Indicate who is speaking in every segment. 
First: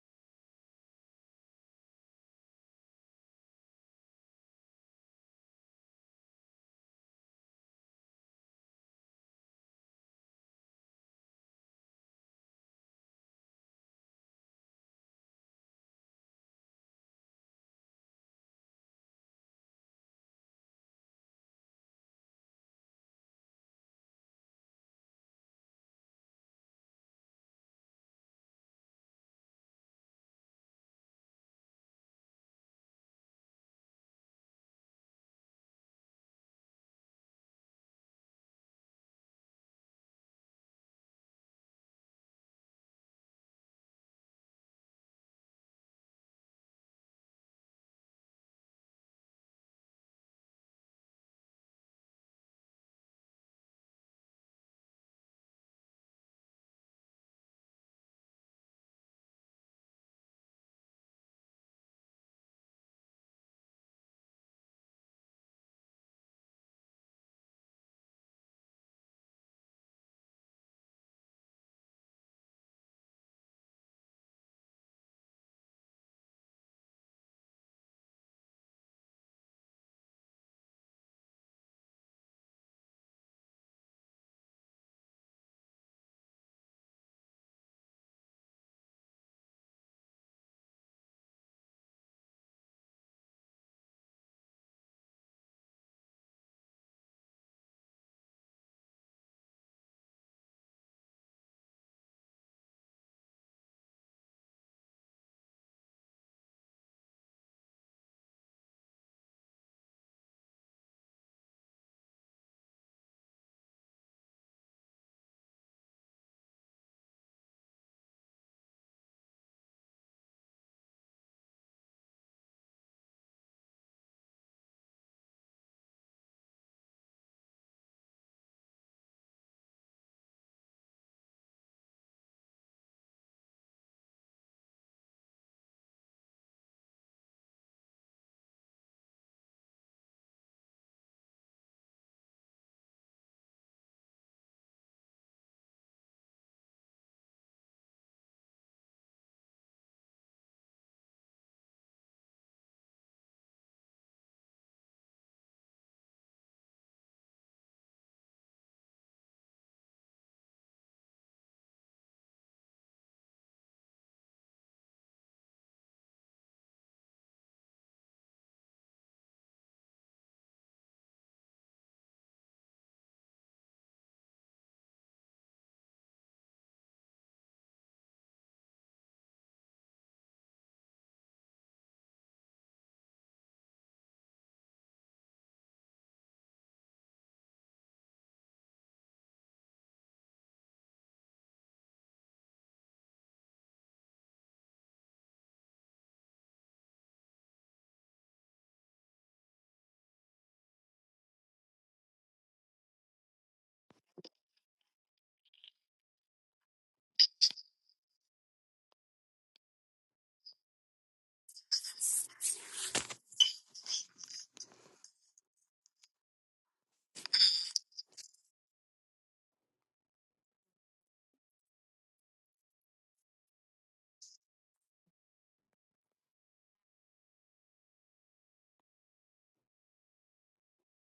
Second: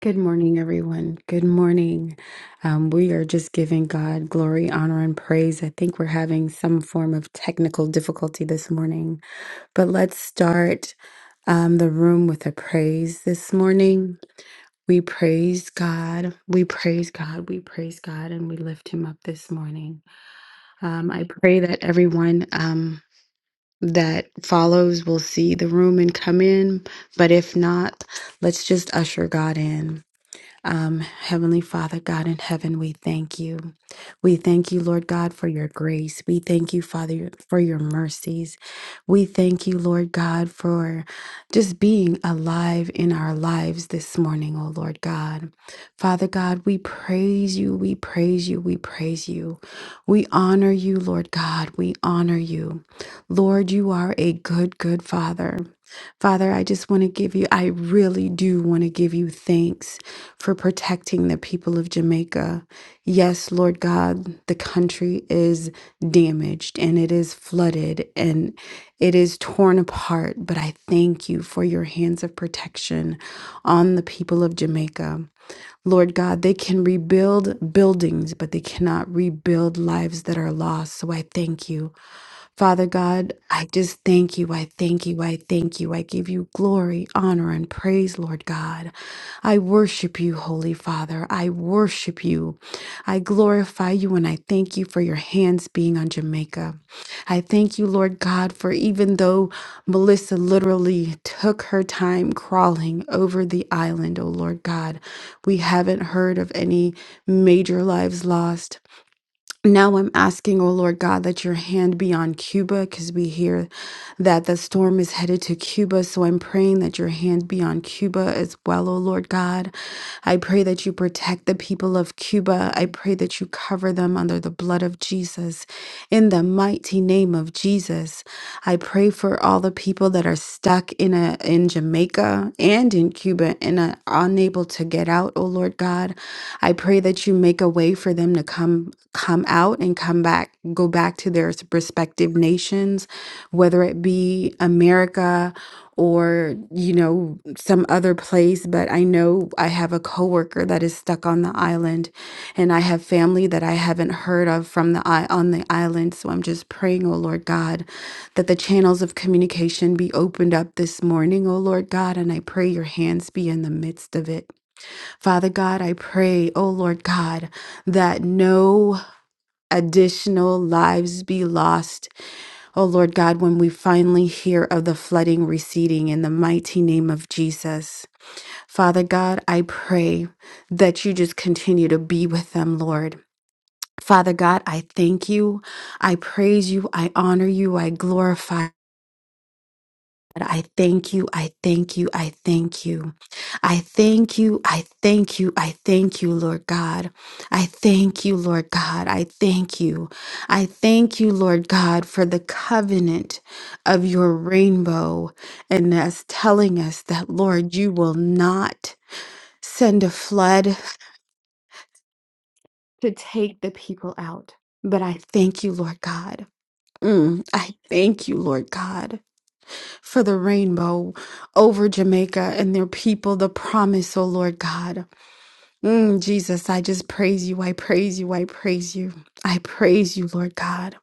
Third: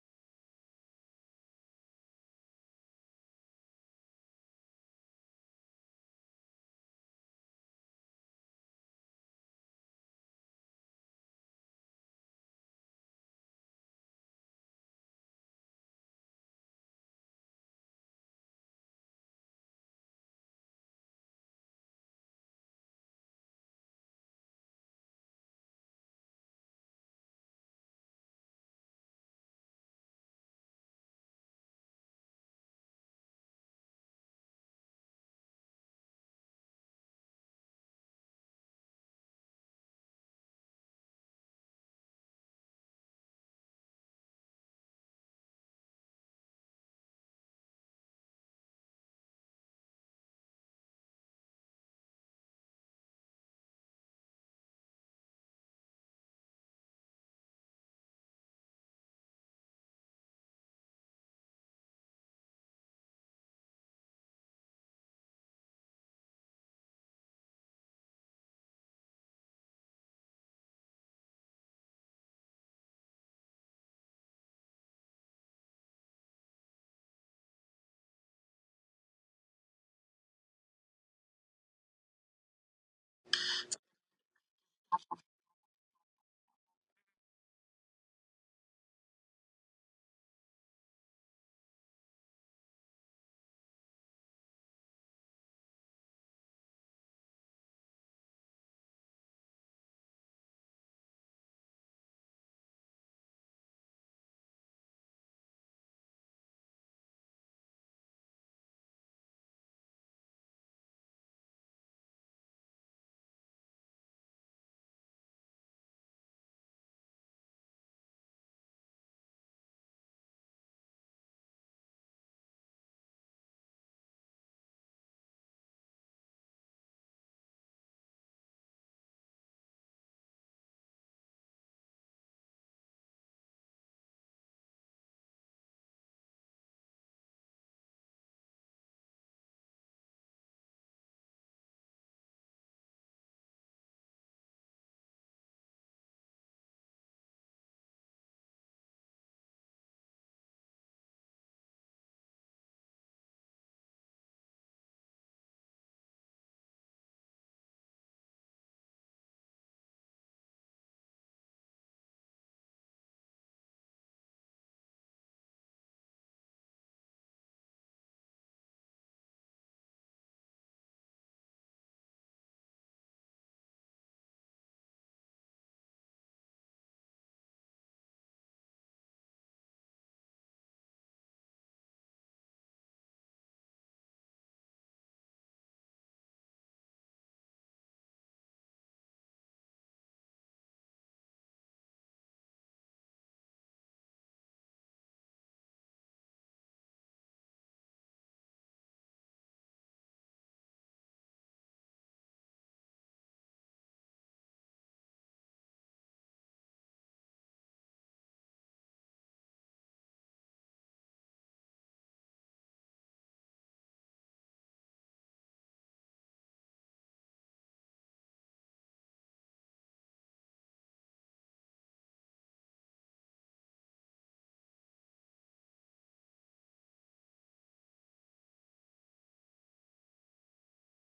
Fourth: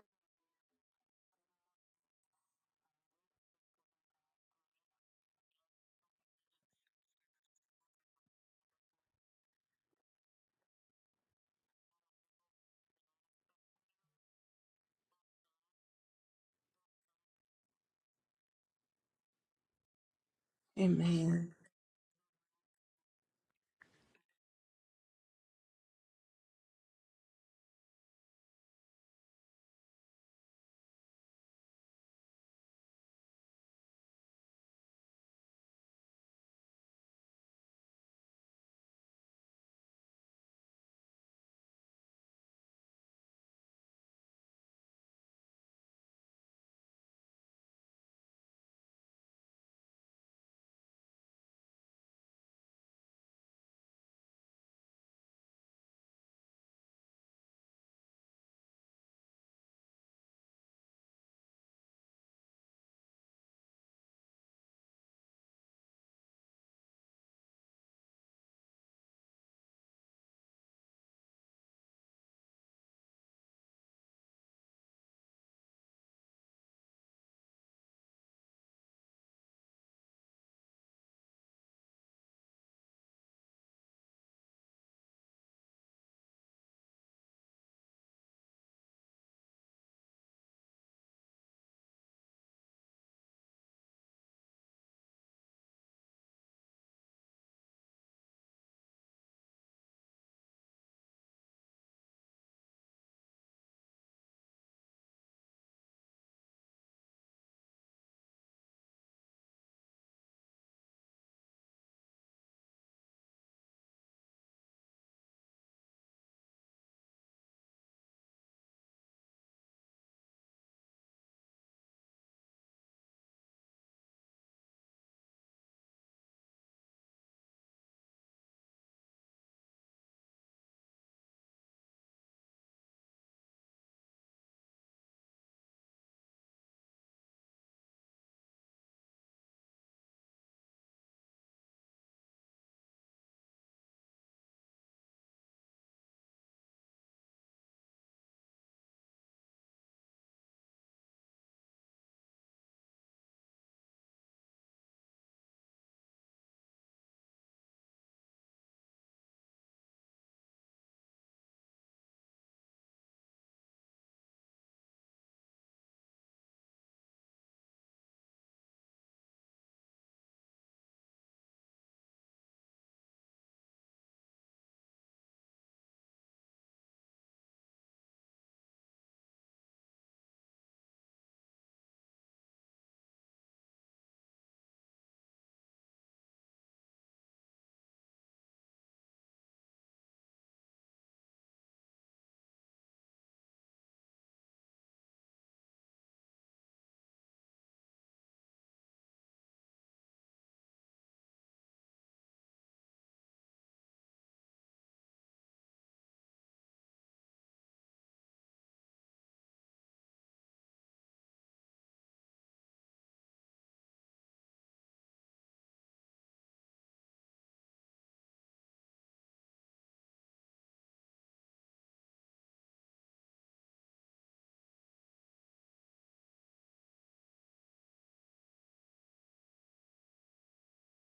Speaker 1: Good morning, everyone. Good morning. Um, we are just giving God glory, honor, and praise. I think we're having some form of technical difficulty this morning, but let's start um, the room with a praise this morning. We praise God. We praise God. We praise God, and we lift Him up this morning. Um, I
Speaker 2: Amen.
Speaker 1: pray that everyone um, that follows will see the room and come in, but if not, let's just usher God in. Um, Heavenly Father, God in heaven, we thank you. We thank you, Lord God, for your grace. We thank you, Father, for your mercies. We thank you, Lord God, for just being alive in our lives this morning, oh Lord God. Father God, we praise you, we praise you, we praise you. We honor you, Lord God, we honor you. Lord, you are a good, good Father. Father, I just want to give you, I really do want to give you thanks for protecting the people of Jamaica. Yes, Lord God, the country is damaged and it is flooded and it is torn apart, but I thank you for your hands of protection on the people of Jamaica. Lord God, they can rebuild buildings, but they cannot rebuild lives that are lost. So I thank you. Father God, I just thank you. I thank you. I thank you. I give you glory, honor, and praise, Lord God. I worship you, Holy Father. I worship you. I glorify you and I thank you for your hands being on Jamaica. I thank you, Lord God, for even though Melissa literally took her time crawling over the island, oh Lord God, we haven't heard of any major lives lost. Now I'm asking, oh Lord God, that your hand be on Cuba because we hear that the storm is headed to Cuba. So I'm praying that your hand be on Cuba as well, oh Lord God. I pray that you protect the people of Cuba. I pray that you cover them under the blood of Jesus. In the mighty name of Jesus, I pray for all the people that are stuck in a in Jamaica and in Cuba and are unable to get out, oh Lord God. I pray that you make a way for them to come come out and come back, go back to their respective nations, whether it be America or, you know, some other place. But I know I have a coworker that is stuck on the island and I have family that I haven't heard of from the i- on the island. So I'm just praying, oh Lord God, that the channels of communication be opened up this morning, oh Lord God, and I pray your hands be in the midst of it. Father God, I pray, oh Lord God, that no additional lives be lost. Oh Lord God, when we finally hear of the flooding receding in the mighty name of Jesus. Father God, I pray that you just continue to be with them, Lord. Father God, I thank you. I praise you. I honor you. I glorify. God, I thank you. I thank you. I thank you. I thank you. I thank you. I thank you, Lord God. I thank you, Lord God. I thank you. I thank you, Lord God, for the covenant of your rainbow and us telling us that, Lord, you will not send a flood to take the people out. But I thank you, Lord God. Mm, I thank you, Lord God. for the rainbow over Jamaica and their people, the promise, oh Lord God. Mm, Jesus, I just praise you. I praise you. I praise you. I praise you, Lord God.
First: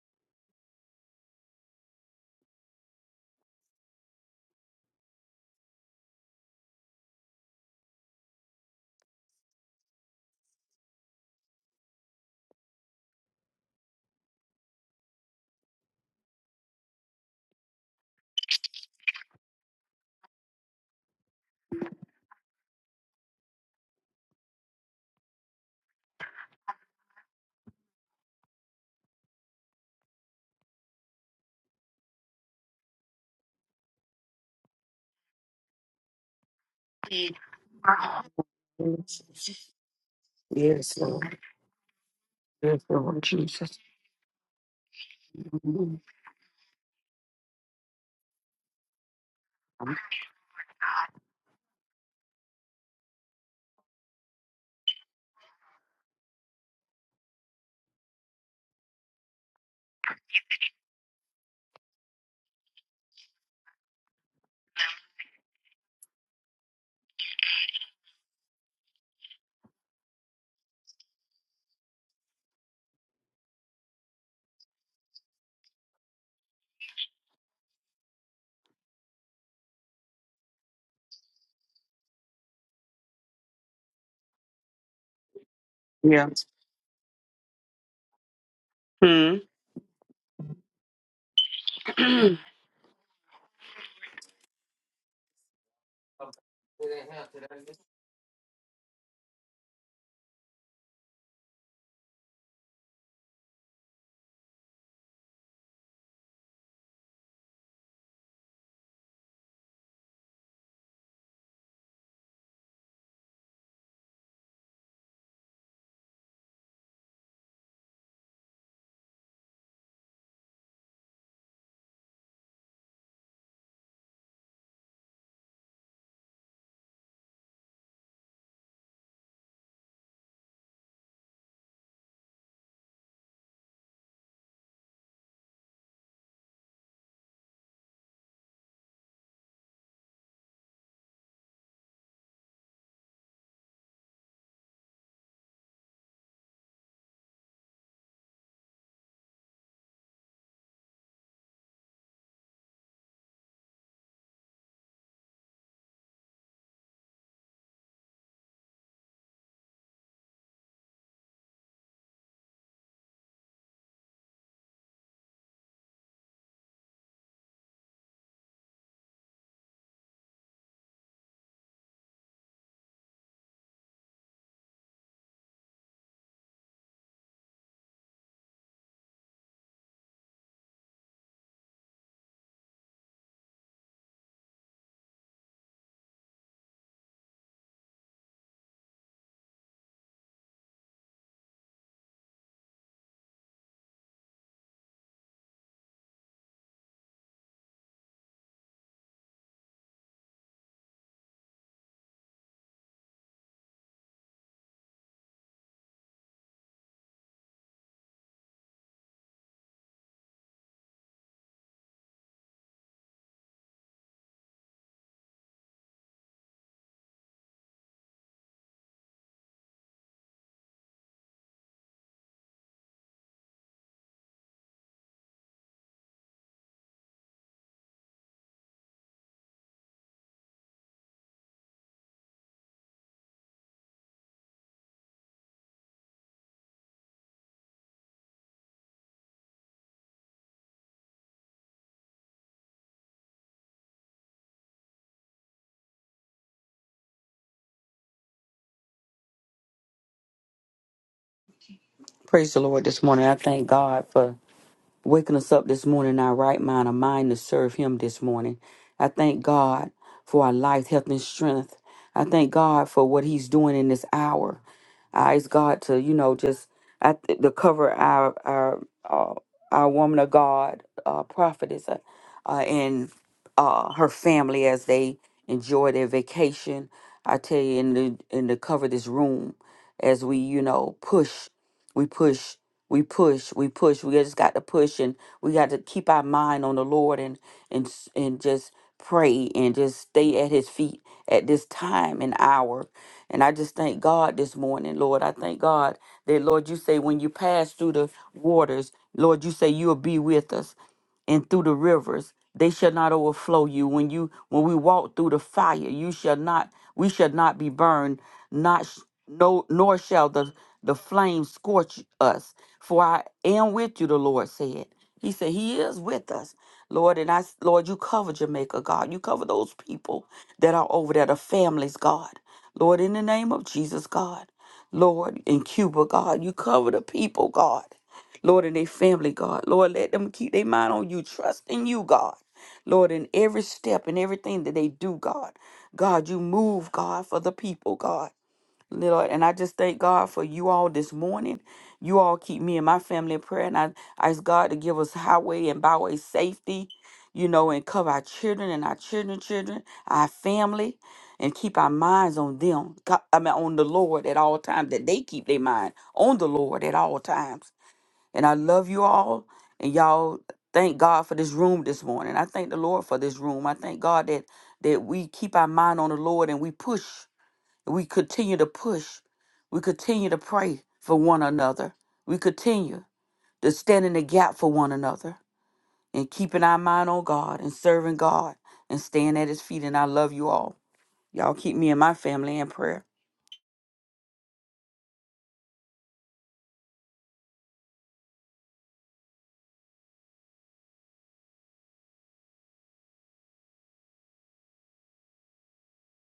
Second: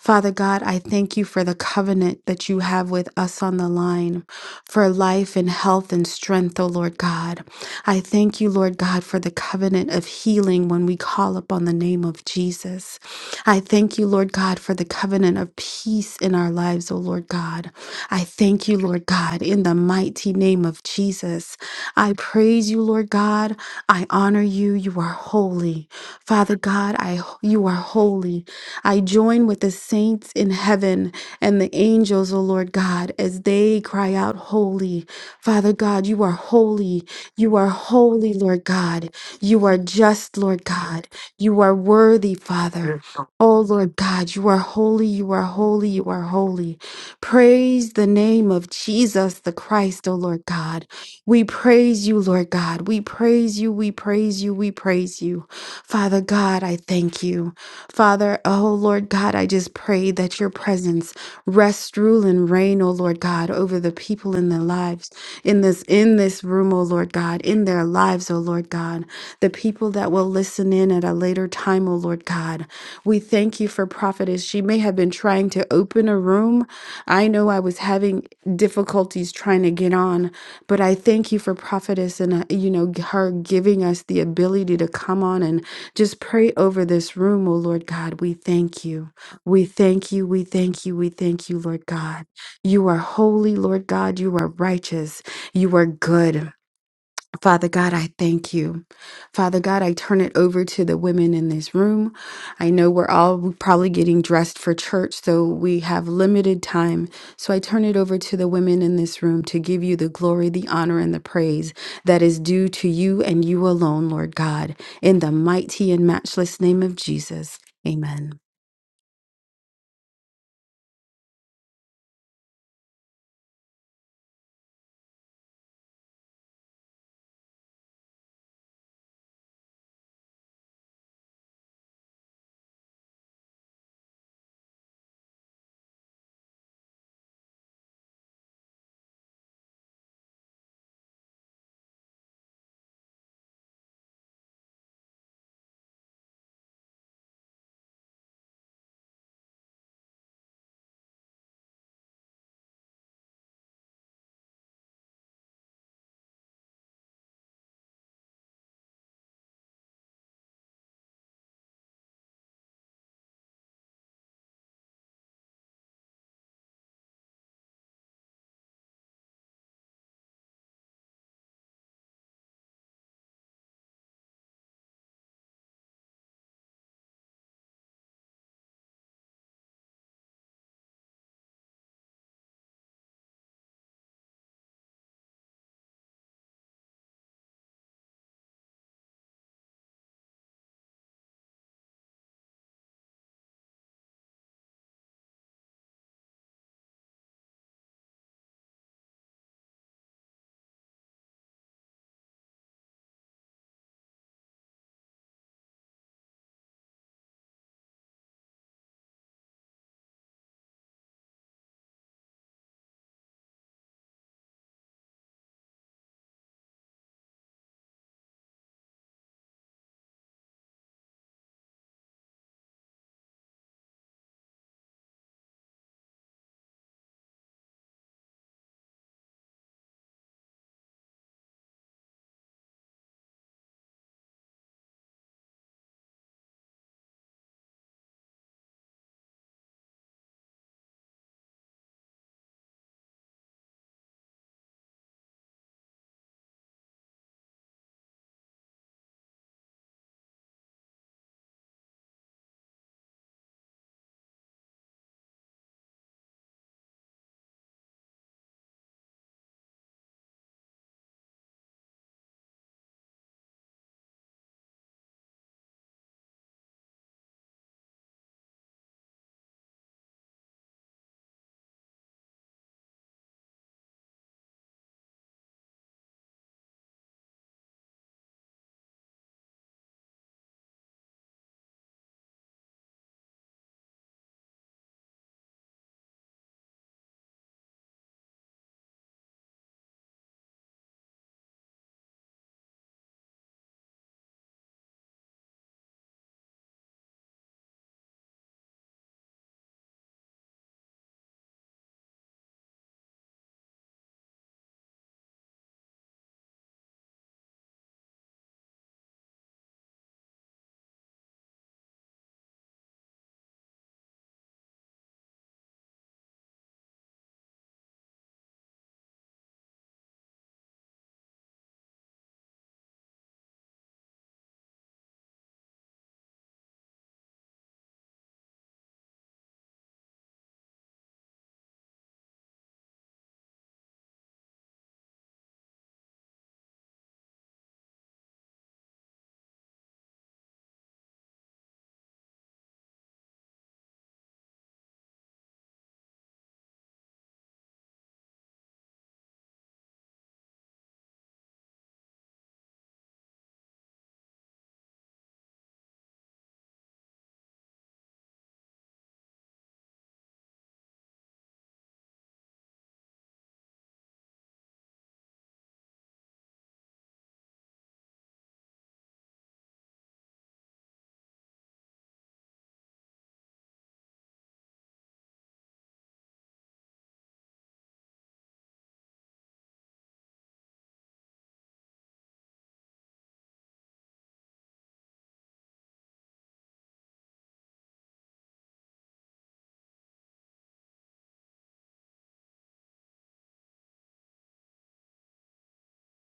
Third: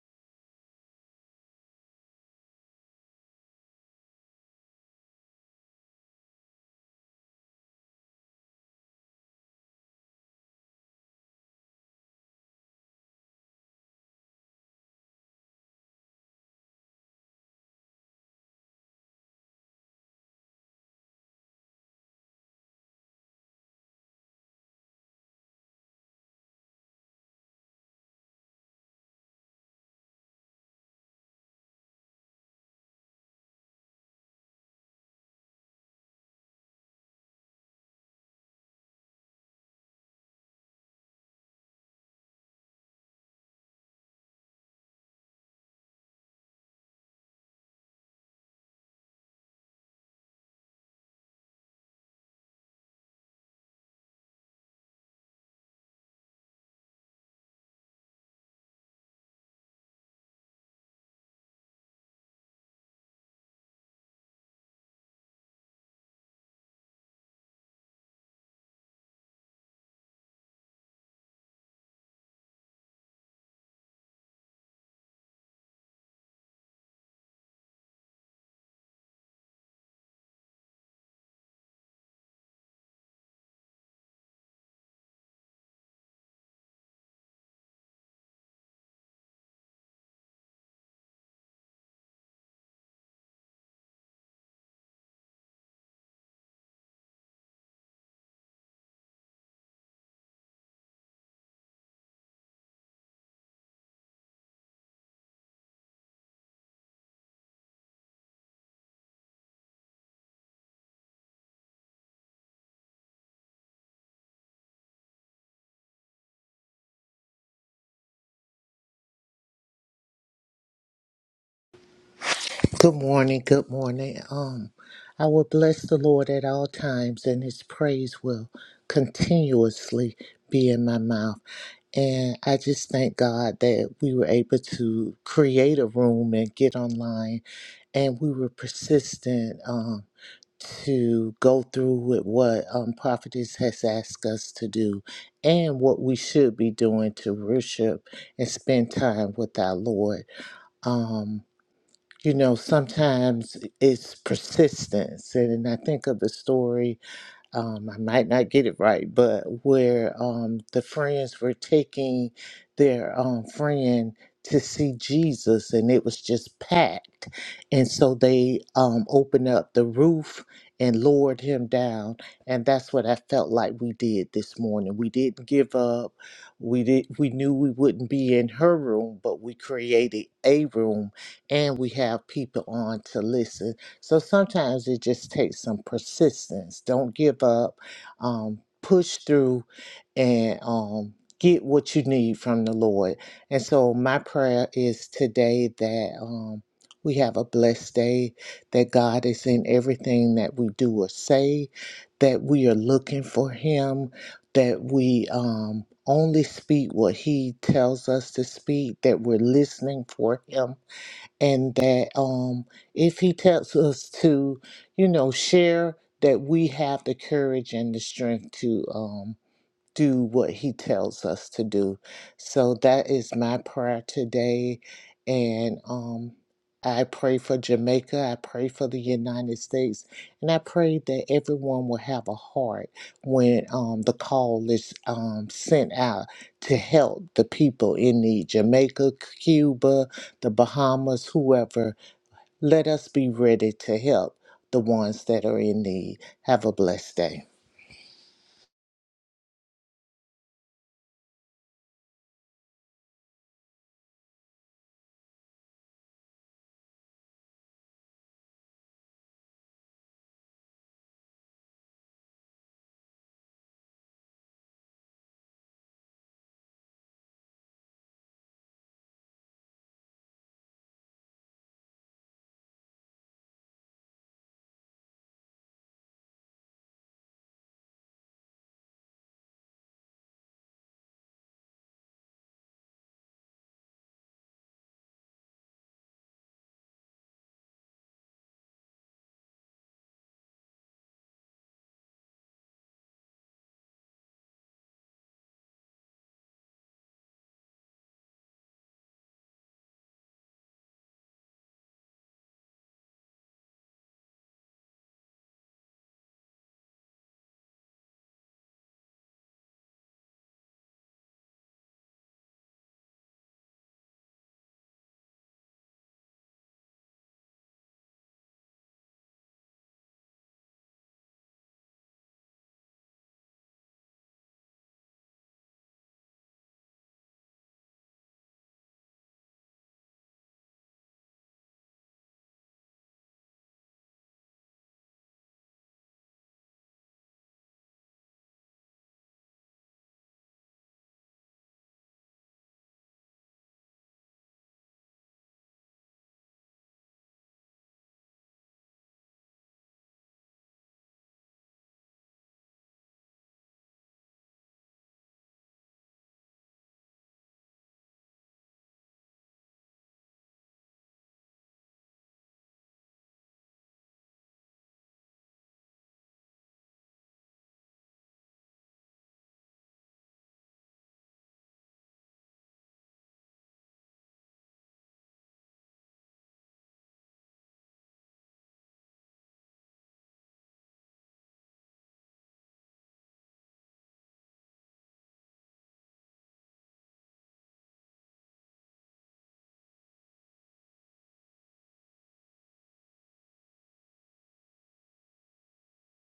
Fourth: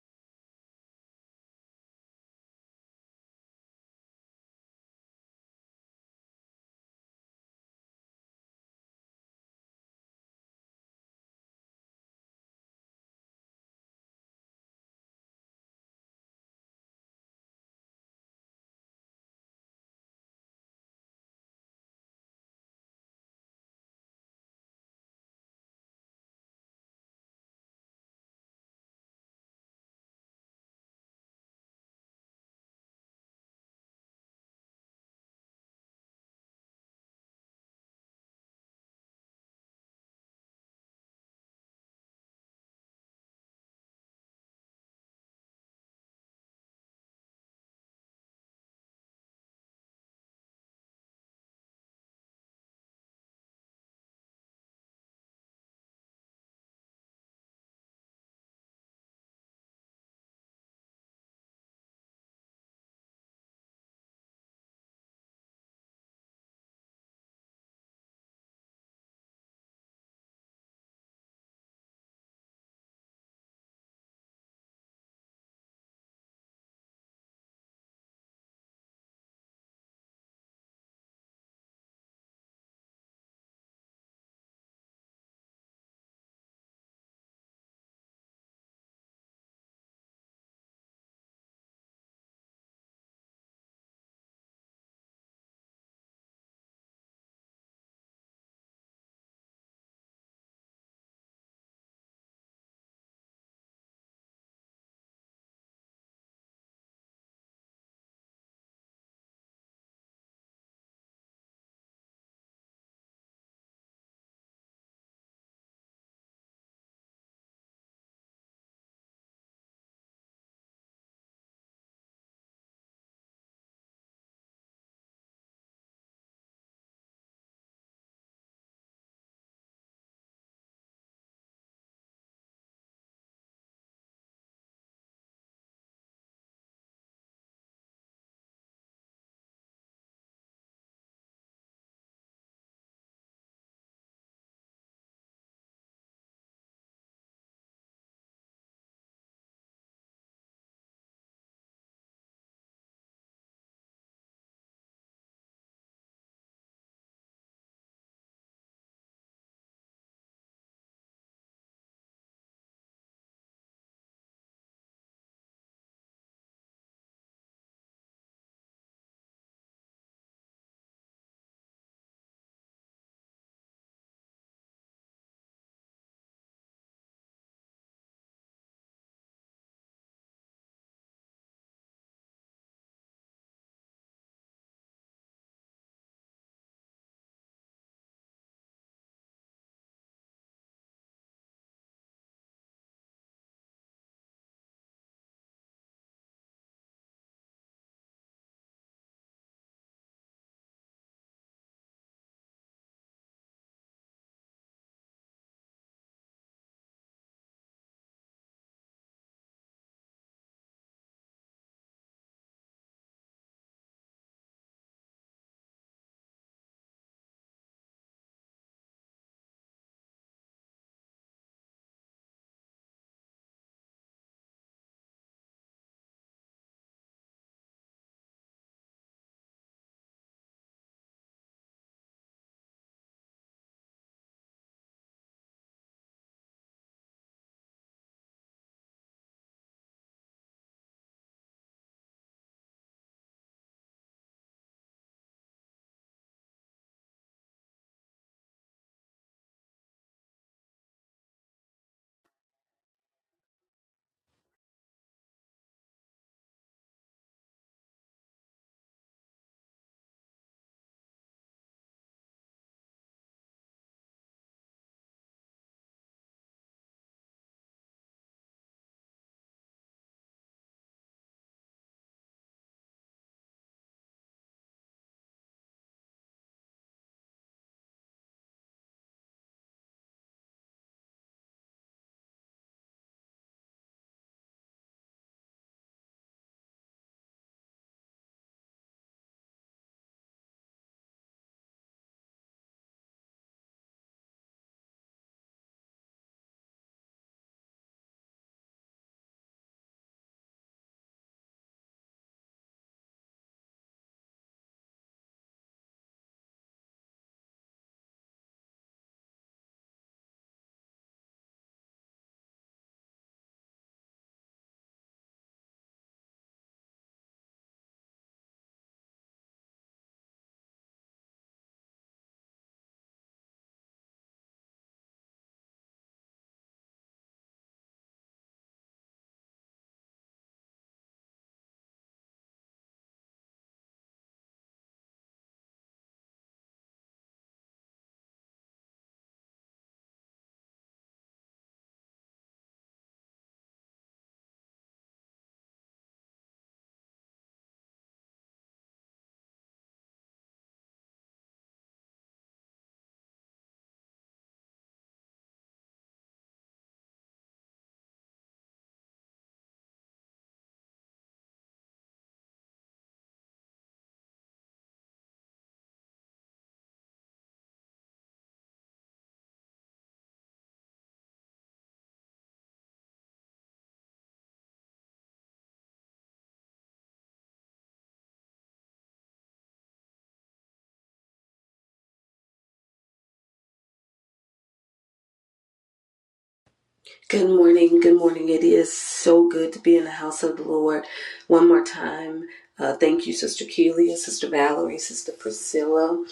Speaker 1: Father God, I thank you for the covenant that you have with us on the line for life and health and strength, O Lord God. I thank you, Lord God, for the covenant of healing when we call upon the name of Jesus. I thank you, Lord God, for the covenant of peace in our lives, O Lord God. I thank you, Lord God, in the mighty name of Jesus. I praise you, Lord God. I honor you. You are holy. Father God, I you are holy. I join with the saints in heaven and the angels, O Lord God, as they cry out, Holy. Father God, you are holy.
Speaker 3: Yes,
Speaker 1: You are holy, Lord
Speaker 3: Lord.
Speaker 1: God. You are just, Lord God. You are worthy,
Speaker 3: Yes,
Speaker 1: Father.
Speaker 3: Lord
Speaker 1: Oh
Speaker 3: Jesus.
Speaker 1: Lord God, you are holy, you are holy, you are holy. Praise the name of Jesus the Christ, O Lord God. We praise you, Lord God. We praise you. We praise you. We praise you. Father God, I thank you. Father, oh Lord God, I just pray that your presence rest, rule, and reign, oh Lord God, over the people in their lives, in this, in this room, oh Lord God, in their lives, oh Lord God, the people that will listen in at a later time, oh Lord God. We thank you for prophetess. She may have been trying to open a room. I know I was having difficulties trying to get on but I thank you for prophetess and, uh, you know, her giving us the ability to come on and just
Speaker 3: Yeah.
Speaker 1: pray over this room. Oh, Lord God, we thank you.
Speaker 3: Hmm.
Speaker 1: We thank you. We thank you. We thank you, Lord God. You are holy, Lord God. You are righteous. You are good. Father God, I thank you. Father God, I turn it over to the women in this room. I know we're all probably getting dressed for church, so we have limited time. So I turn it over to the women in this room to give you the glory, the honor, and the praise that is due to you and you alone, Lord God. In the mighty and matchless name of Jesus, amen.
Speaker 4: Good morning, good morning. Um, I will bless the Lord at all times, and His praise will continuously be in my mouth. And I just thank God that we were able to create a room and get online, and we were persistent um, to go through with what um, Prophetess has asked us to do and what we should be doing to worship and spend time with our Lord. Um, you know, sometimes it's persistence. And, I think of the story, um, I might not get it right, but where um, the friends were taking their um, friend to see Jesus, and it was just packed. And so they um, opened up the roof and lowered him down. And that's what I felt like we did this morning. We didn't give up. We did. We knew we wouldn't be in her room, but we created a room, and we have people on to listen. So sometimes it just takes some persistence. Don't give up. Um, push through and um, get what you need from the Lord. And so my prayer is today that um, we have a blessed day, that God is in everything that we do or say, that we are looking for Him, that we um, only speak what He tells us to speak, that we're listening for Him and that um, if he tells us to, you know, share that we have the courage and the strength to. Um, do what he tells us to do. So that is my prayer today. And um, I pray for Jamaica. I pray for the United States. And I pray that everyone will have a heart when um, the call is um, sent out to help the people in need Jamaica, Cuba, the Bahamas, whoever. Let us be ready to help the ones that are in need. Have a blessed day.
Speaker 3: Praise the Lord this morning. I thank God for waking us up this morning in our right mind, a mind to serve Him this morning. I thank God for our life, health, and strength. I thank God for what He's doing in this hour. I ask God to, you know, just I th- to cover our our uh, our woman of God, uh, prophetess, uh, uh, and uh, her family as they enjoy their vacation. I tell you, in the in to cover this room as we, you know, push, we push we push we push we just got to push and we got to keep our mind on the lord and and s- and just pray and just stay at his feet at this time and hour and i just thank god this morning lord i thank god that lord you say when you pass through the waters lord you say you'll be with us and through the rivers they shall not overflow you when you when we walk through the fire you shall not we shall not be burned not sh- no nor shall the the flame scorch us for i am with you the lord said he said he is with us lord and i s- lord you cover jamaica god you cover those people that are over there the families god lord in the name of jesus god lord in cuba god you cover the people god Lord, in their family, God. Lord, let them keep their mind on you, trust in you, God. Lord, in every step and everything that they do, God. God, you move, God, for the people, God. Lord, and I just thank God for you all this morning. You all keep me and my family in prayer, and I, I ask God to give us highway and byway safety, you know, and cover our children and our children, children, our family, and keep our minds on them. God, I mean, on the Lord at all times. That they keep their mind on the Lord at all times. And I love you all. And y'all thank God for this room this morning. I thank the Lord for this room. I thank God that that we keep our mind on the Lord and we push. We continue to push. We continue to pray for one another. We continue to stand in the gap for one another and keeping our mind on God and serving God and staying at his feet. And I love you all. Y'all keep me and my family in prayer.
Speaker 2: Good morning. Good morning. It is so good to be in the house of the Lord. One more time, uh, thank you, Sister Kelia, Sister Valerie, Sister Priscilla.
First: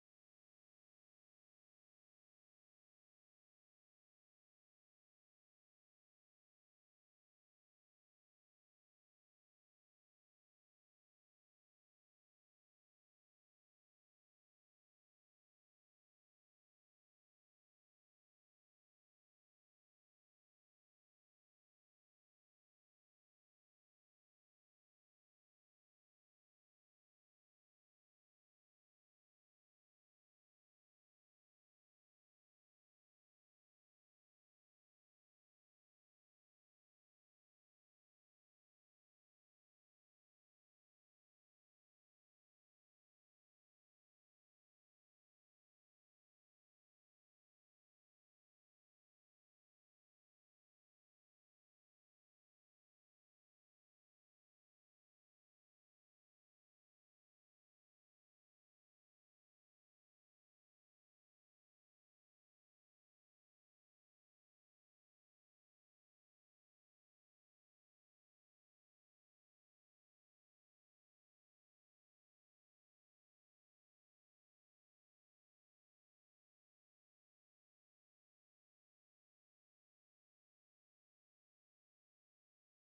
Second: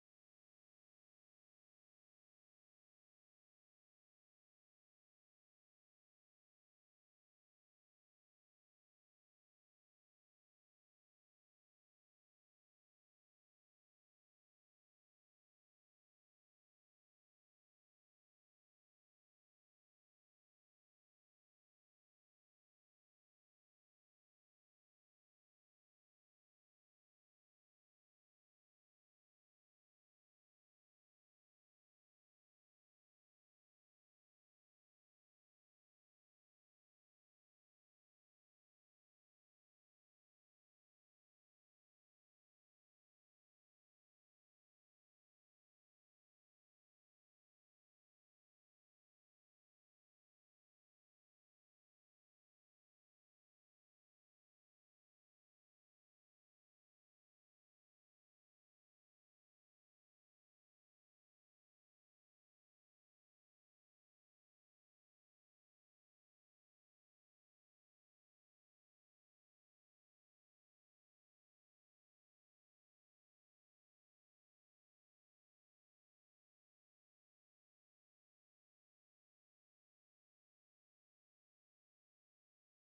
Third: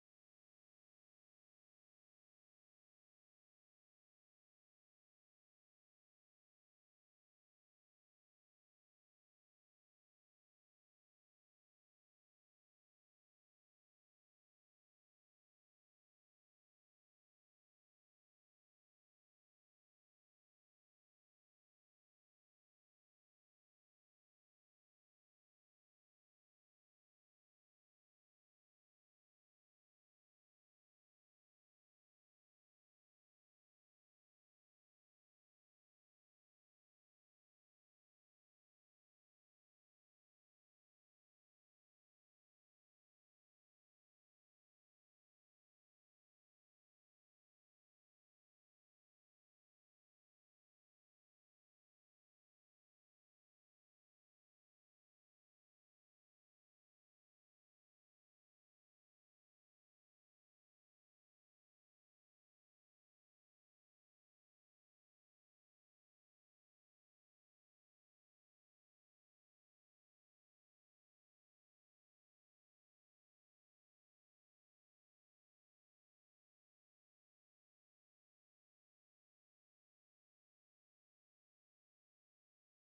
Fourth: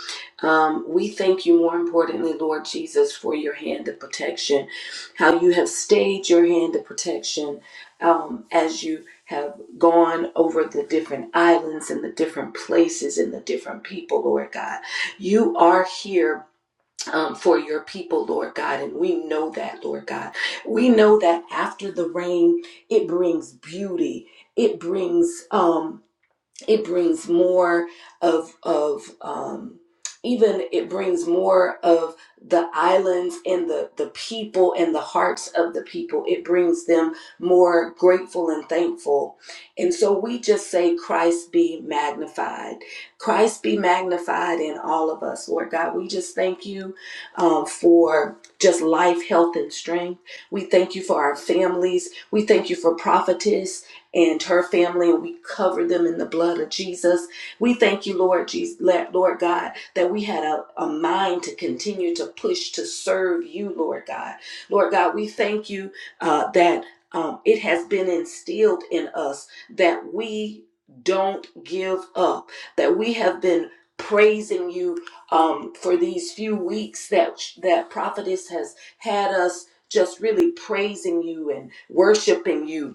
Speaker 2: Um, we thank you, more importantly, Lord Jesus, for your hand of protection, how you have stayed your hand of protection um, as you have gone over the different islands and the different places and the different people, Lord God. You are here um, for your people, Lord God. And we know that, Lord God. We know that after the rain, it brings beauty. It brings um, it brings more of of um even it brings more of the islands and the the people and the hearts of the people it brings them more grateful and thankful and so we just say christ be magnified christ be magnified in all of us lord god we just thank you um, for just life health and strength we thank you for our families we thank you for prophetess and her family, and we cover them in the blood of Jesus. We thank you, Lord Jesus, Lord God, that we had a, a mind to continue to push to serve you, Lord God. Lord God, we thank you uh, that um, it has been instilled in us that we don't give up, that we have been praising you um, for these few weeks that that prophetess has had us just really praising you and worshiping you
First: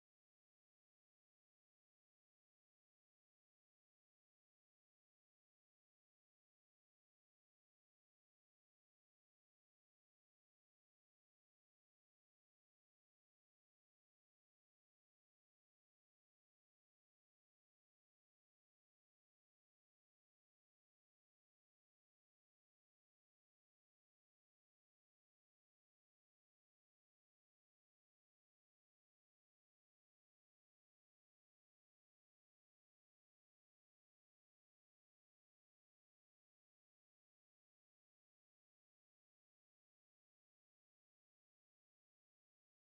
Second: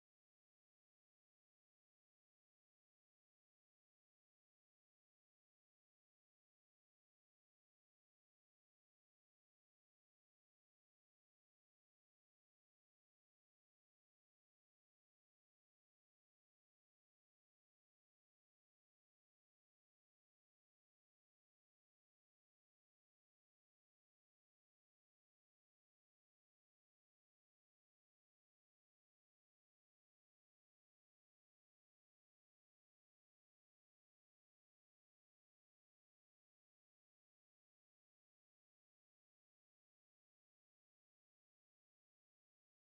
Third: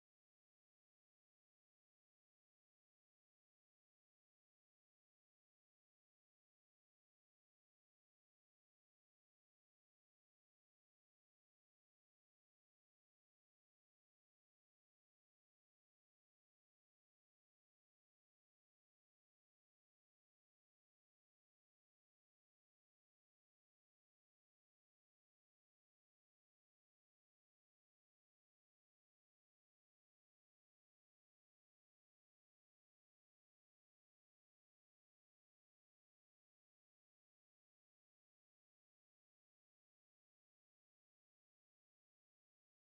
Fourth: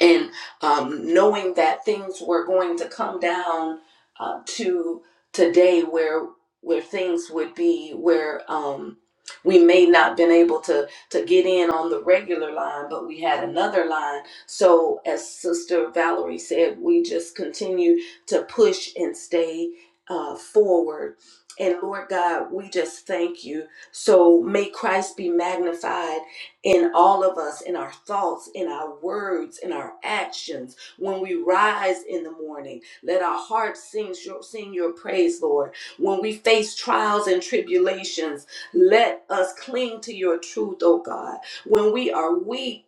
Speaker 2: and um, knowing that things were going to come down uh, to today where where things would be where um, we may not been able to to get in on the regular line but we had another line so as sister valerie said we just continue to push and stay uh, forward and lord god we just thank you so may christ be magnified in all of us, in our thoughts, in our words, in our actions. When we rise in the morning, let our hearts sing your, sing your praise, Lord. When we face trials and tribulations, let us cling to your truth, oh God. When we are weak,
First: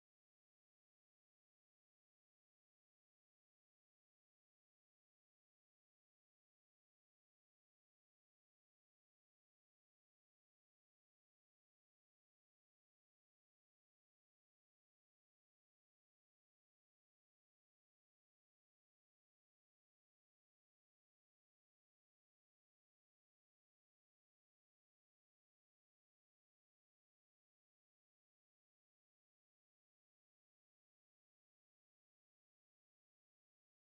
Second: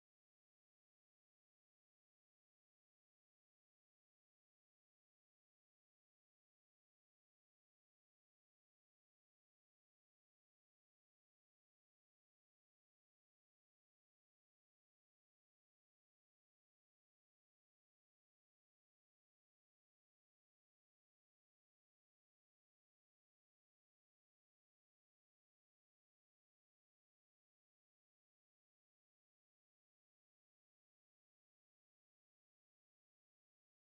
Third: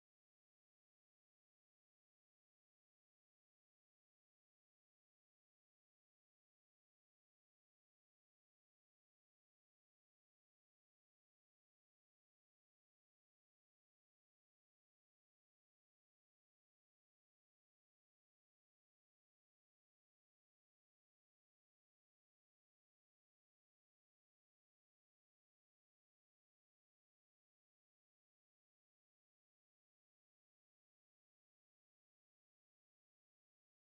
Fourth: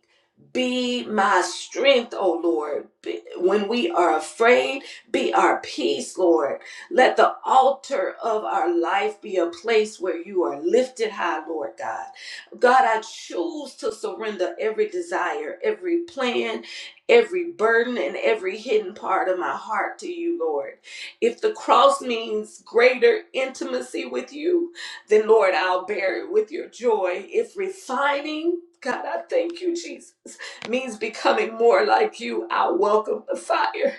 Speaker 2: be my strength, O Lord. Be- When we are afraid, be our peace, Lord. Let the altar of our life be a place where you are lifted high, Lord God. God, I choose to surrender every desire, every plan, every burden, and every hidden part of my heart to you, Lord. If the cross means greater intimacy with you, then Lord, I'll bear it with your joy. If refining, God, I thank you, Jesus, means becoming more like you, I welcome the fire.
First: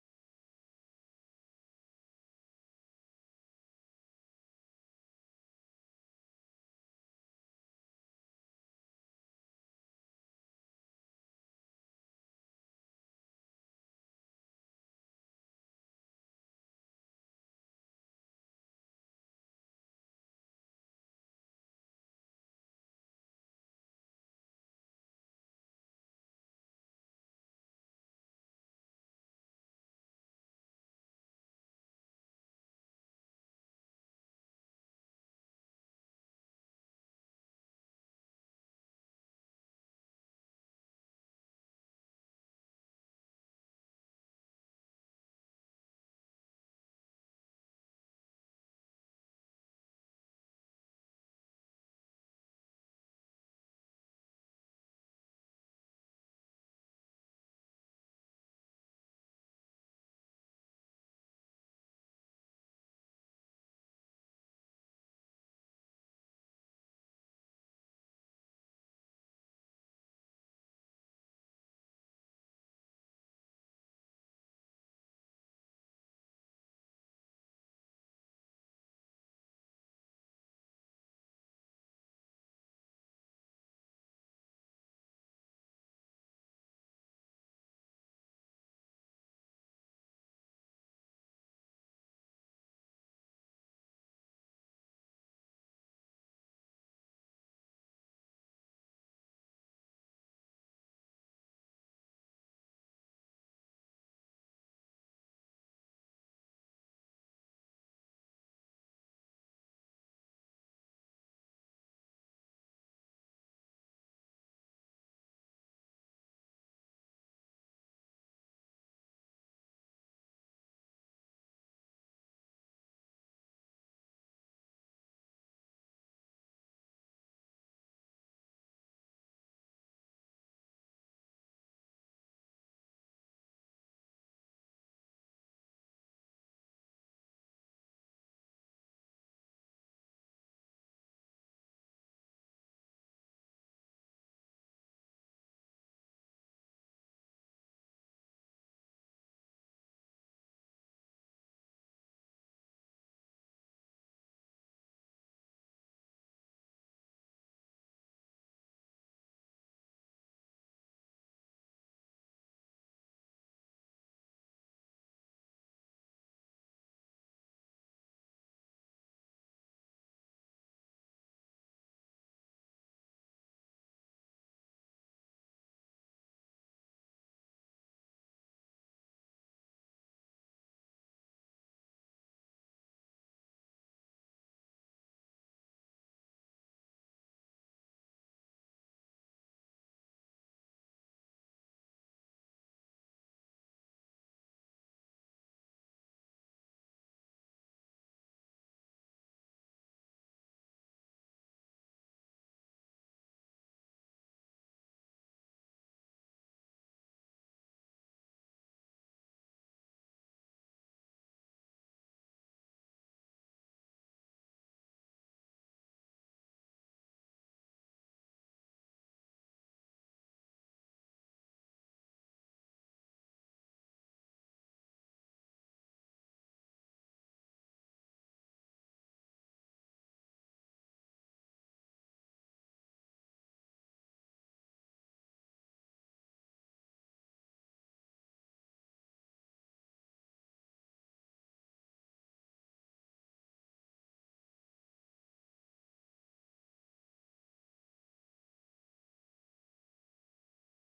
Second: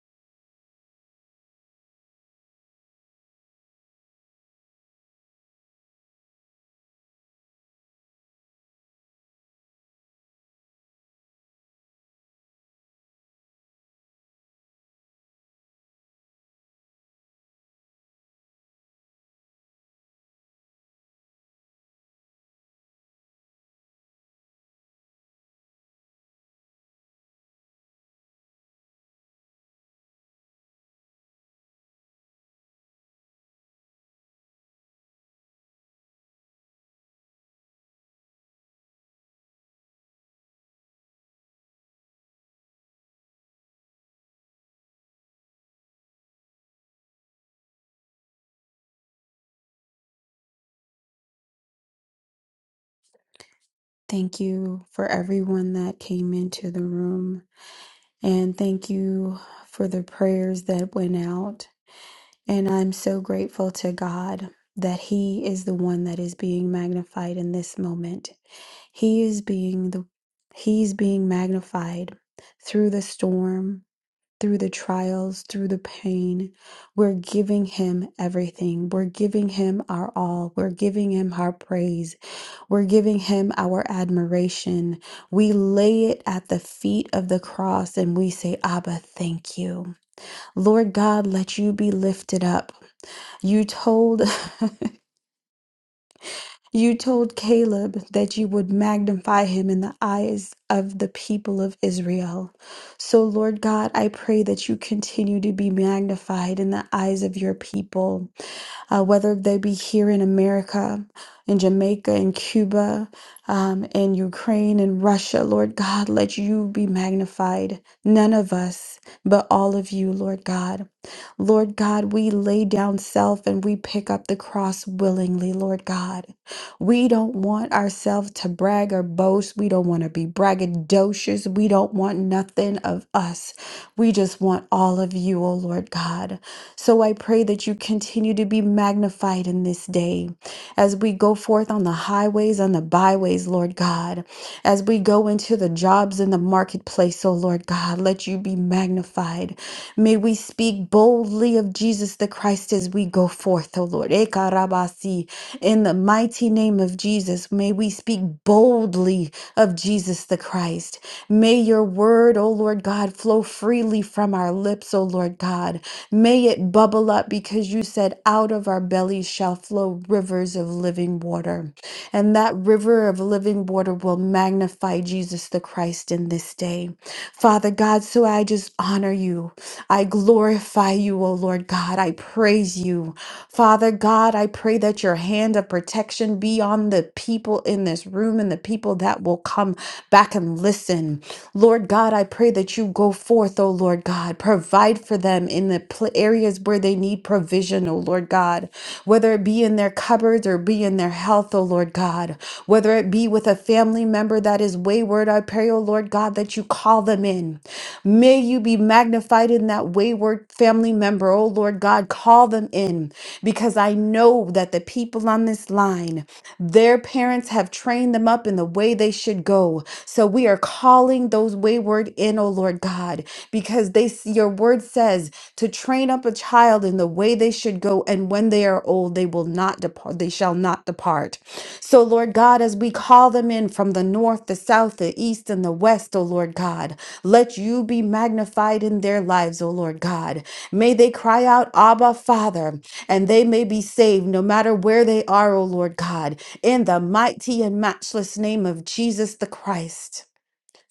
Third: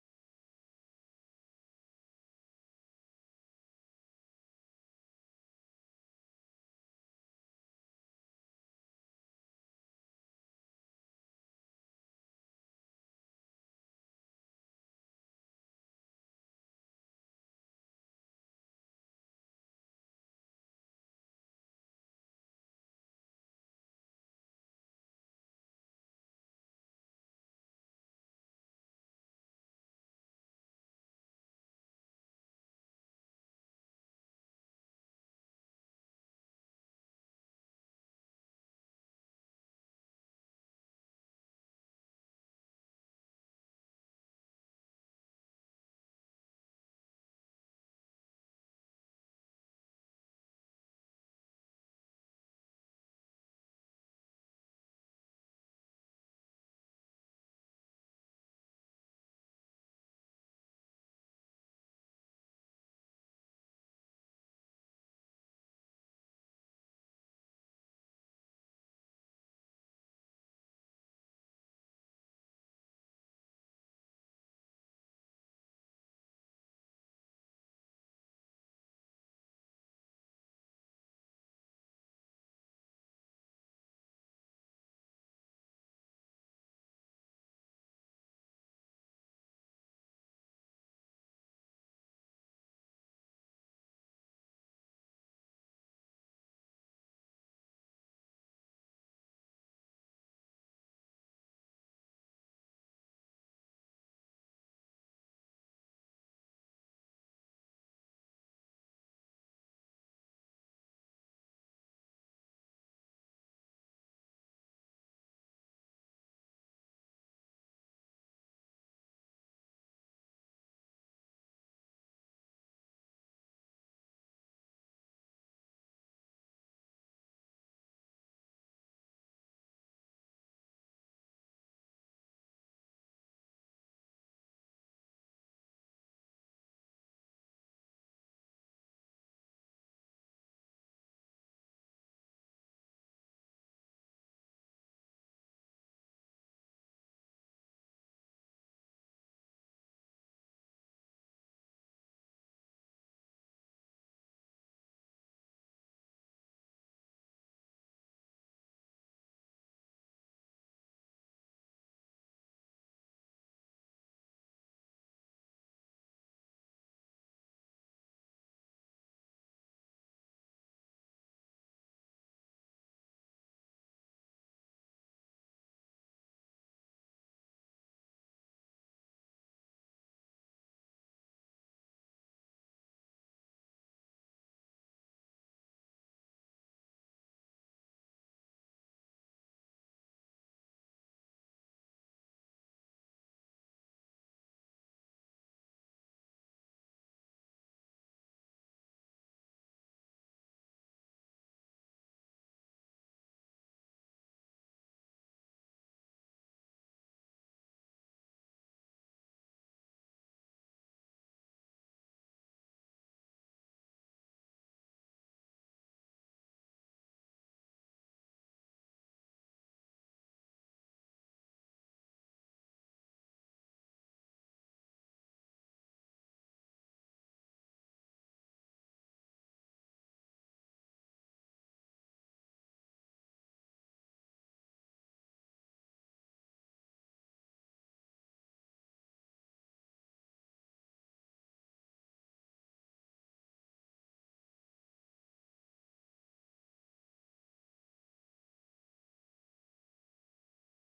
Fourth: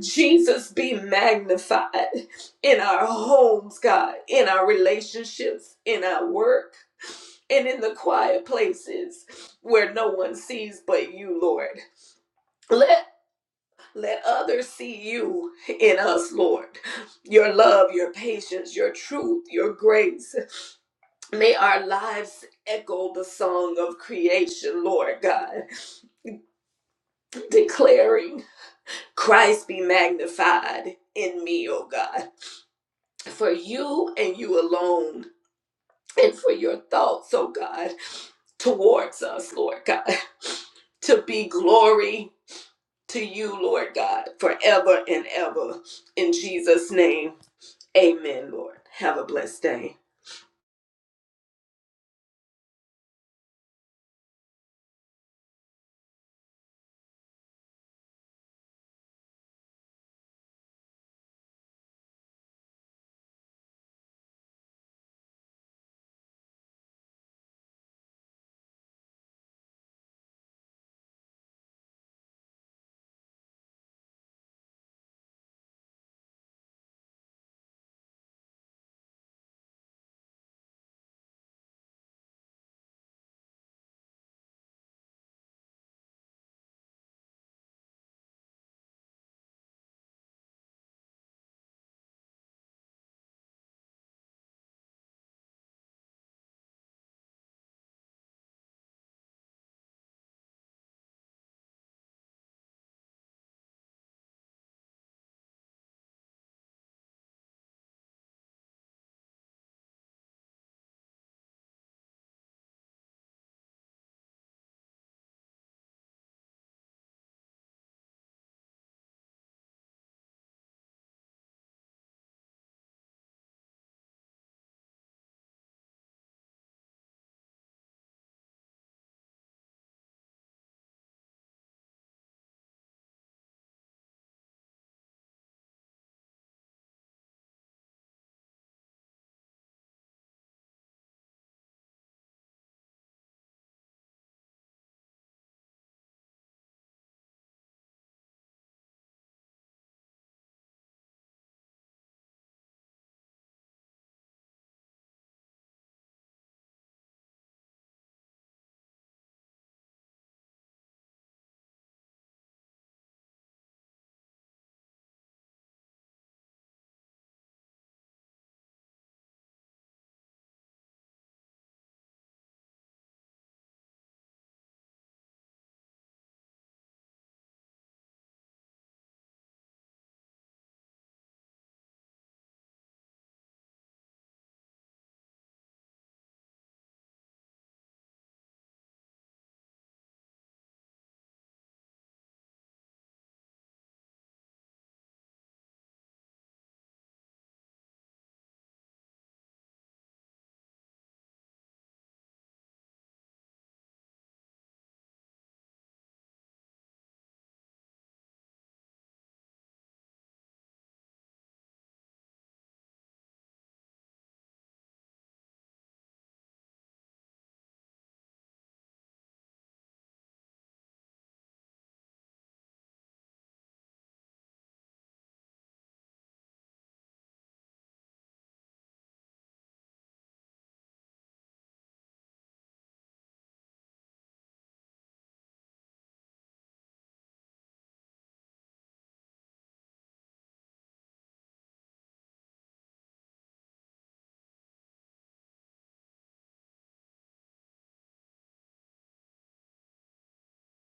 Speaker 2: Jesus be magnified in our homes, God, in our relationships, in our work and in the quiet places where no one sees but you, Lord. Let let others see you in us, Lord. Your love, your patience, your truth, your grace. May our lives echo the song of creation, Lord God, declaring, Christ be magnified in me, O God. For you and you alone and for your thoughts, oh God, towards us, Lord God, to be glory to you, Lord God, forever and ever. In Jesus' name, amen, Lord. Have a blessed day.
Speaker 1: Thank you for everyone that came into the room, and thank you for the prayers that went out. And I'm so grateful to God that He is the one that is being magnified in this moment. He is being the He's being magnified through the storm, through the trials, through the pain. We're giving him everything. We're giving him our all. We're giving him our praise. We're giving him our admiration. We lay it at the feet of the cross and we say, Abba, thank you. Lord God, let you be lifted up. You told you told Caleb that you would magnify him in the eyes of the people of Israel. So Lord God, I pray that you continue to be magnified in the eyes of your people uh, whether they be here in America, in Jamaica, in Cuba, um, in Ukraine, in Russia. Lord God, let you be magnified. None of us, but all of you, Lord God. Lord God, we lay down self and we pick up the cross willingly, Lord God. We don't want ourselves to brag or boast. We don't want to be braggadocious. We don't want nothing of us. We just want all of you, O Lord God. So I pray that you continue to be magnified in this day as we go forth on the highways and the byways, Lord God. As we go into the jobs in the marketplace, oh Lord God, let you be magnified. May we speak boldly of Jesus the Christ as we go forth, oh Lord. Ekarabasi. In the mighty name of Jesus, may we speak boldly of Jesus the Christ. May your word, O Lord God, flow freely from our lips, O Lord God. May it bubble up because you said, out of our bellies shall flow rivers of living water and that river of living water will magnify Jesus the Christ in this day. Father God, so I just honor you. I glorify you, O Lord God. I praise you. Father God, I pray that your hand of protection be on the people in this room and the people that will come back and listen. Lord God, I pray that you go forth, O Lord God. God. Provide for them in the pl- areas where they need provision, oh Lord God, whether it be in their cupboards or be in their health, oh Lord God, whether it be with a family member that is wayward, I pray, oh Lord God, that you call them in. May you be magnified in that wayward family member, oh Lord God, call them in because I know that the people on this line. Their parents have trained them up in the way they should go. So we are calling those wayward in, O Lord God, because they s- your word says to train up a child in the way they should go, and when they are old, they will not depart, they shall not depart. So Lord God, as we call them them in from the north, the south, the east, and the west, O Lord God. Let you be magnified in their lives, O Lord God. May they cry out, Abba, Father, and they may be saved no matter where they are, O Lord God, in the mighty and matchless name of Jesus the Christ.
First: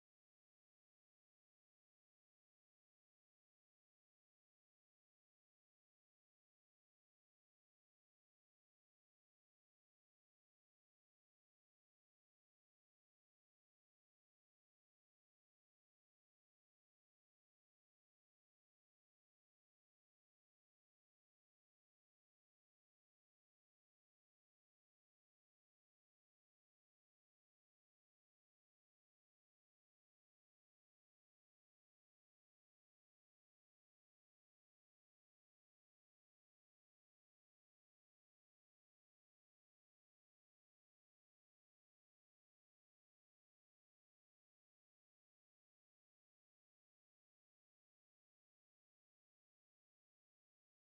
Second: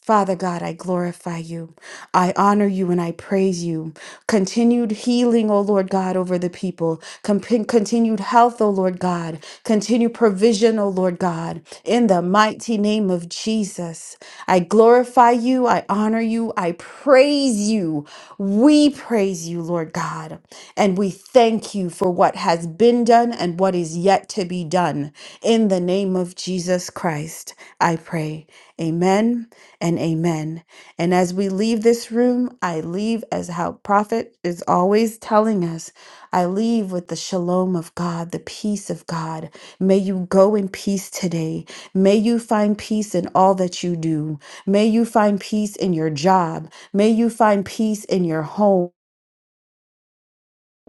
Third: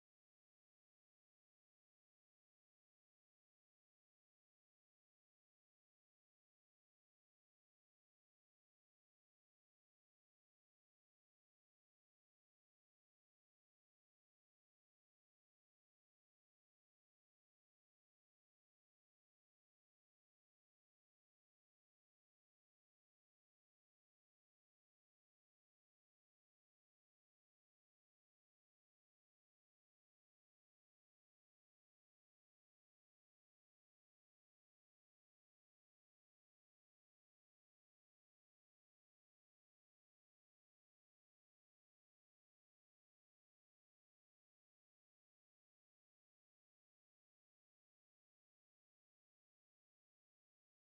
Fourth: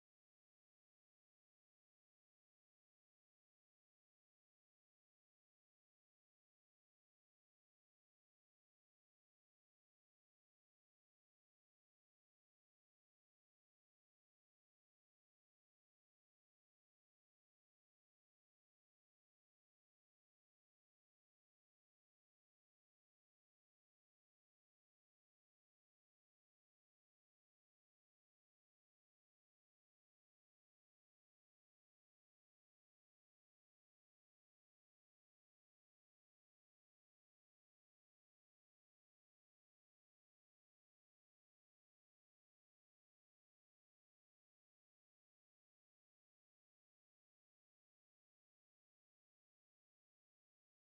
Speaker 1: Father God, I glorify you. I honor you and I praise you. Continued healing, O Lord God, over the people. Comp- continued health, O Lord God. Continued provision, O Lord God. In the mighty name of Jesus, I glorify you. I honor you. I praise you. We praise you, Lord God. And we thank you for what has been done and what is yet to be done. In the name of Jesus Christ, I pray. Amen and amen. And as we leave this room, I leave as how prophet is always telling us, I leave with the shalom of God, the peace of God. May you go in peace today. May you find peace in all that you do. May you find peace in your job. May you find peace in your home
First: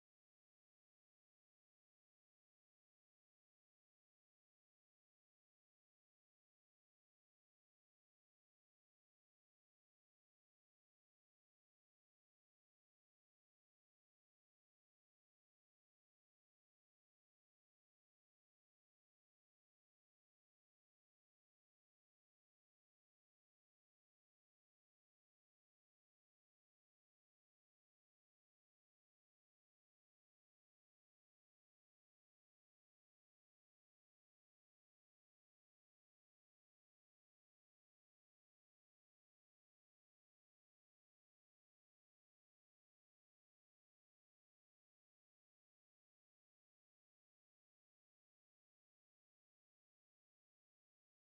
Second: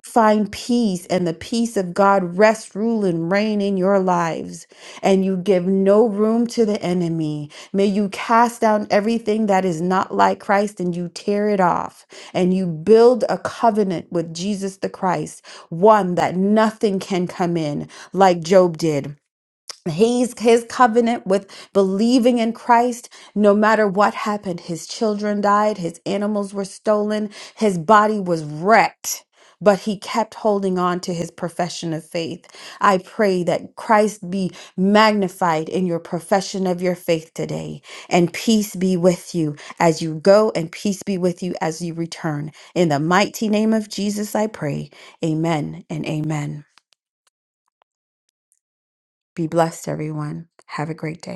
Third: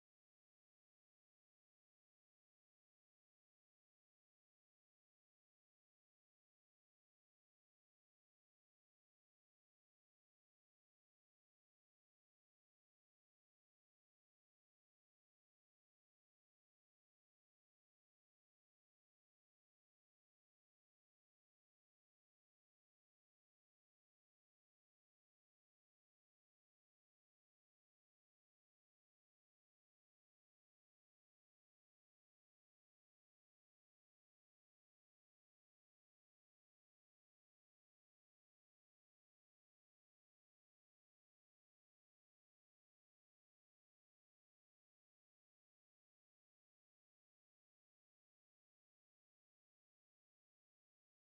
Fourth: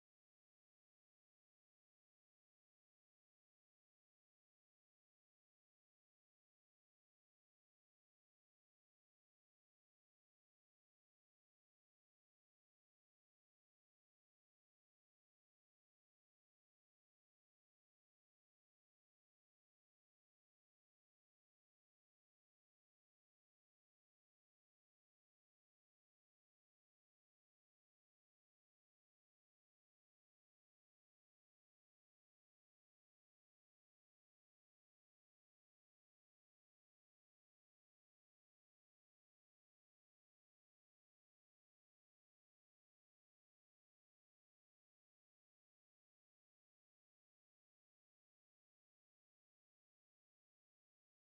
Speaker 1: find peace and the peace of God rest, rule, and reign in your lives. And you give no room to the enemy. May you cast down everything that is not like Christ and you tear it off. And you build a covenant with Jesus the Christ, one that nothing can come in like Job did. He's his covenant with believing in Christ, no matter what happened. His children died, his animals were stolen, his body was wrecked, but he kept holding on to his profession of faith. I pray that Christ be magnified in your profession of your faith today, and peace be with you as you go, and peace be with you as you return. In the mighty name of Jesus, I pray. Amen and amen. Be blessed, everyone. Have a great day.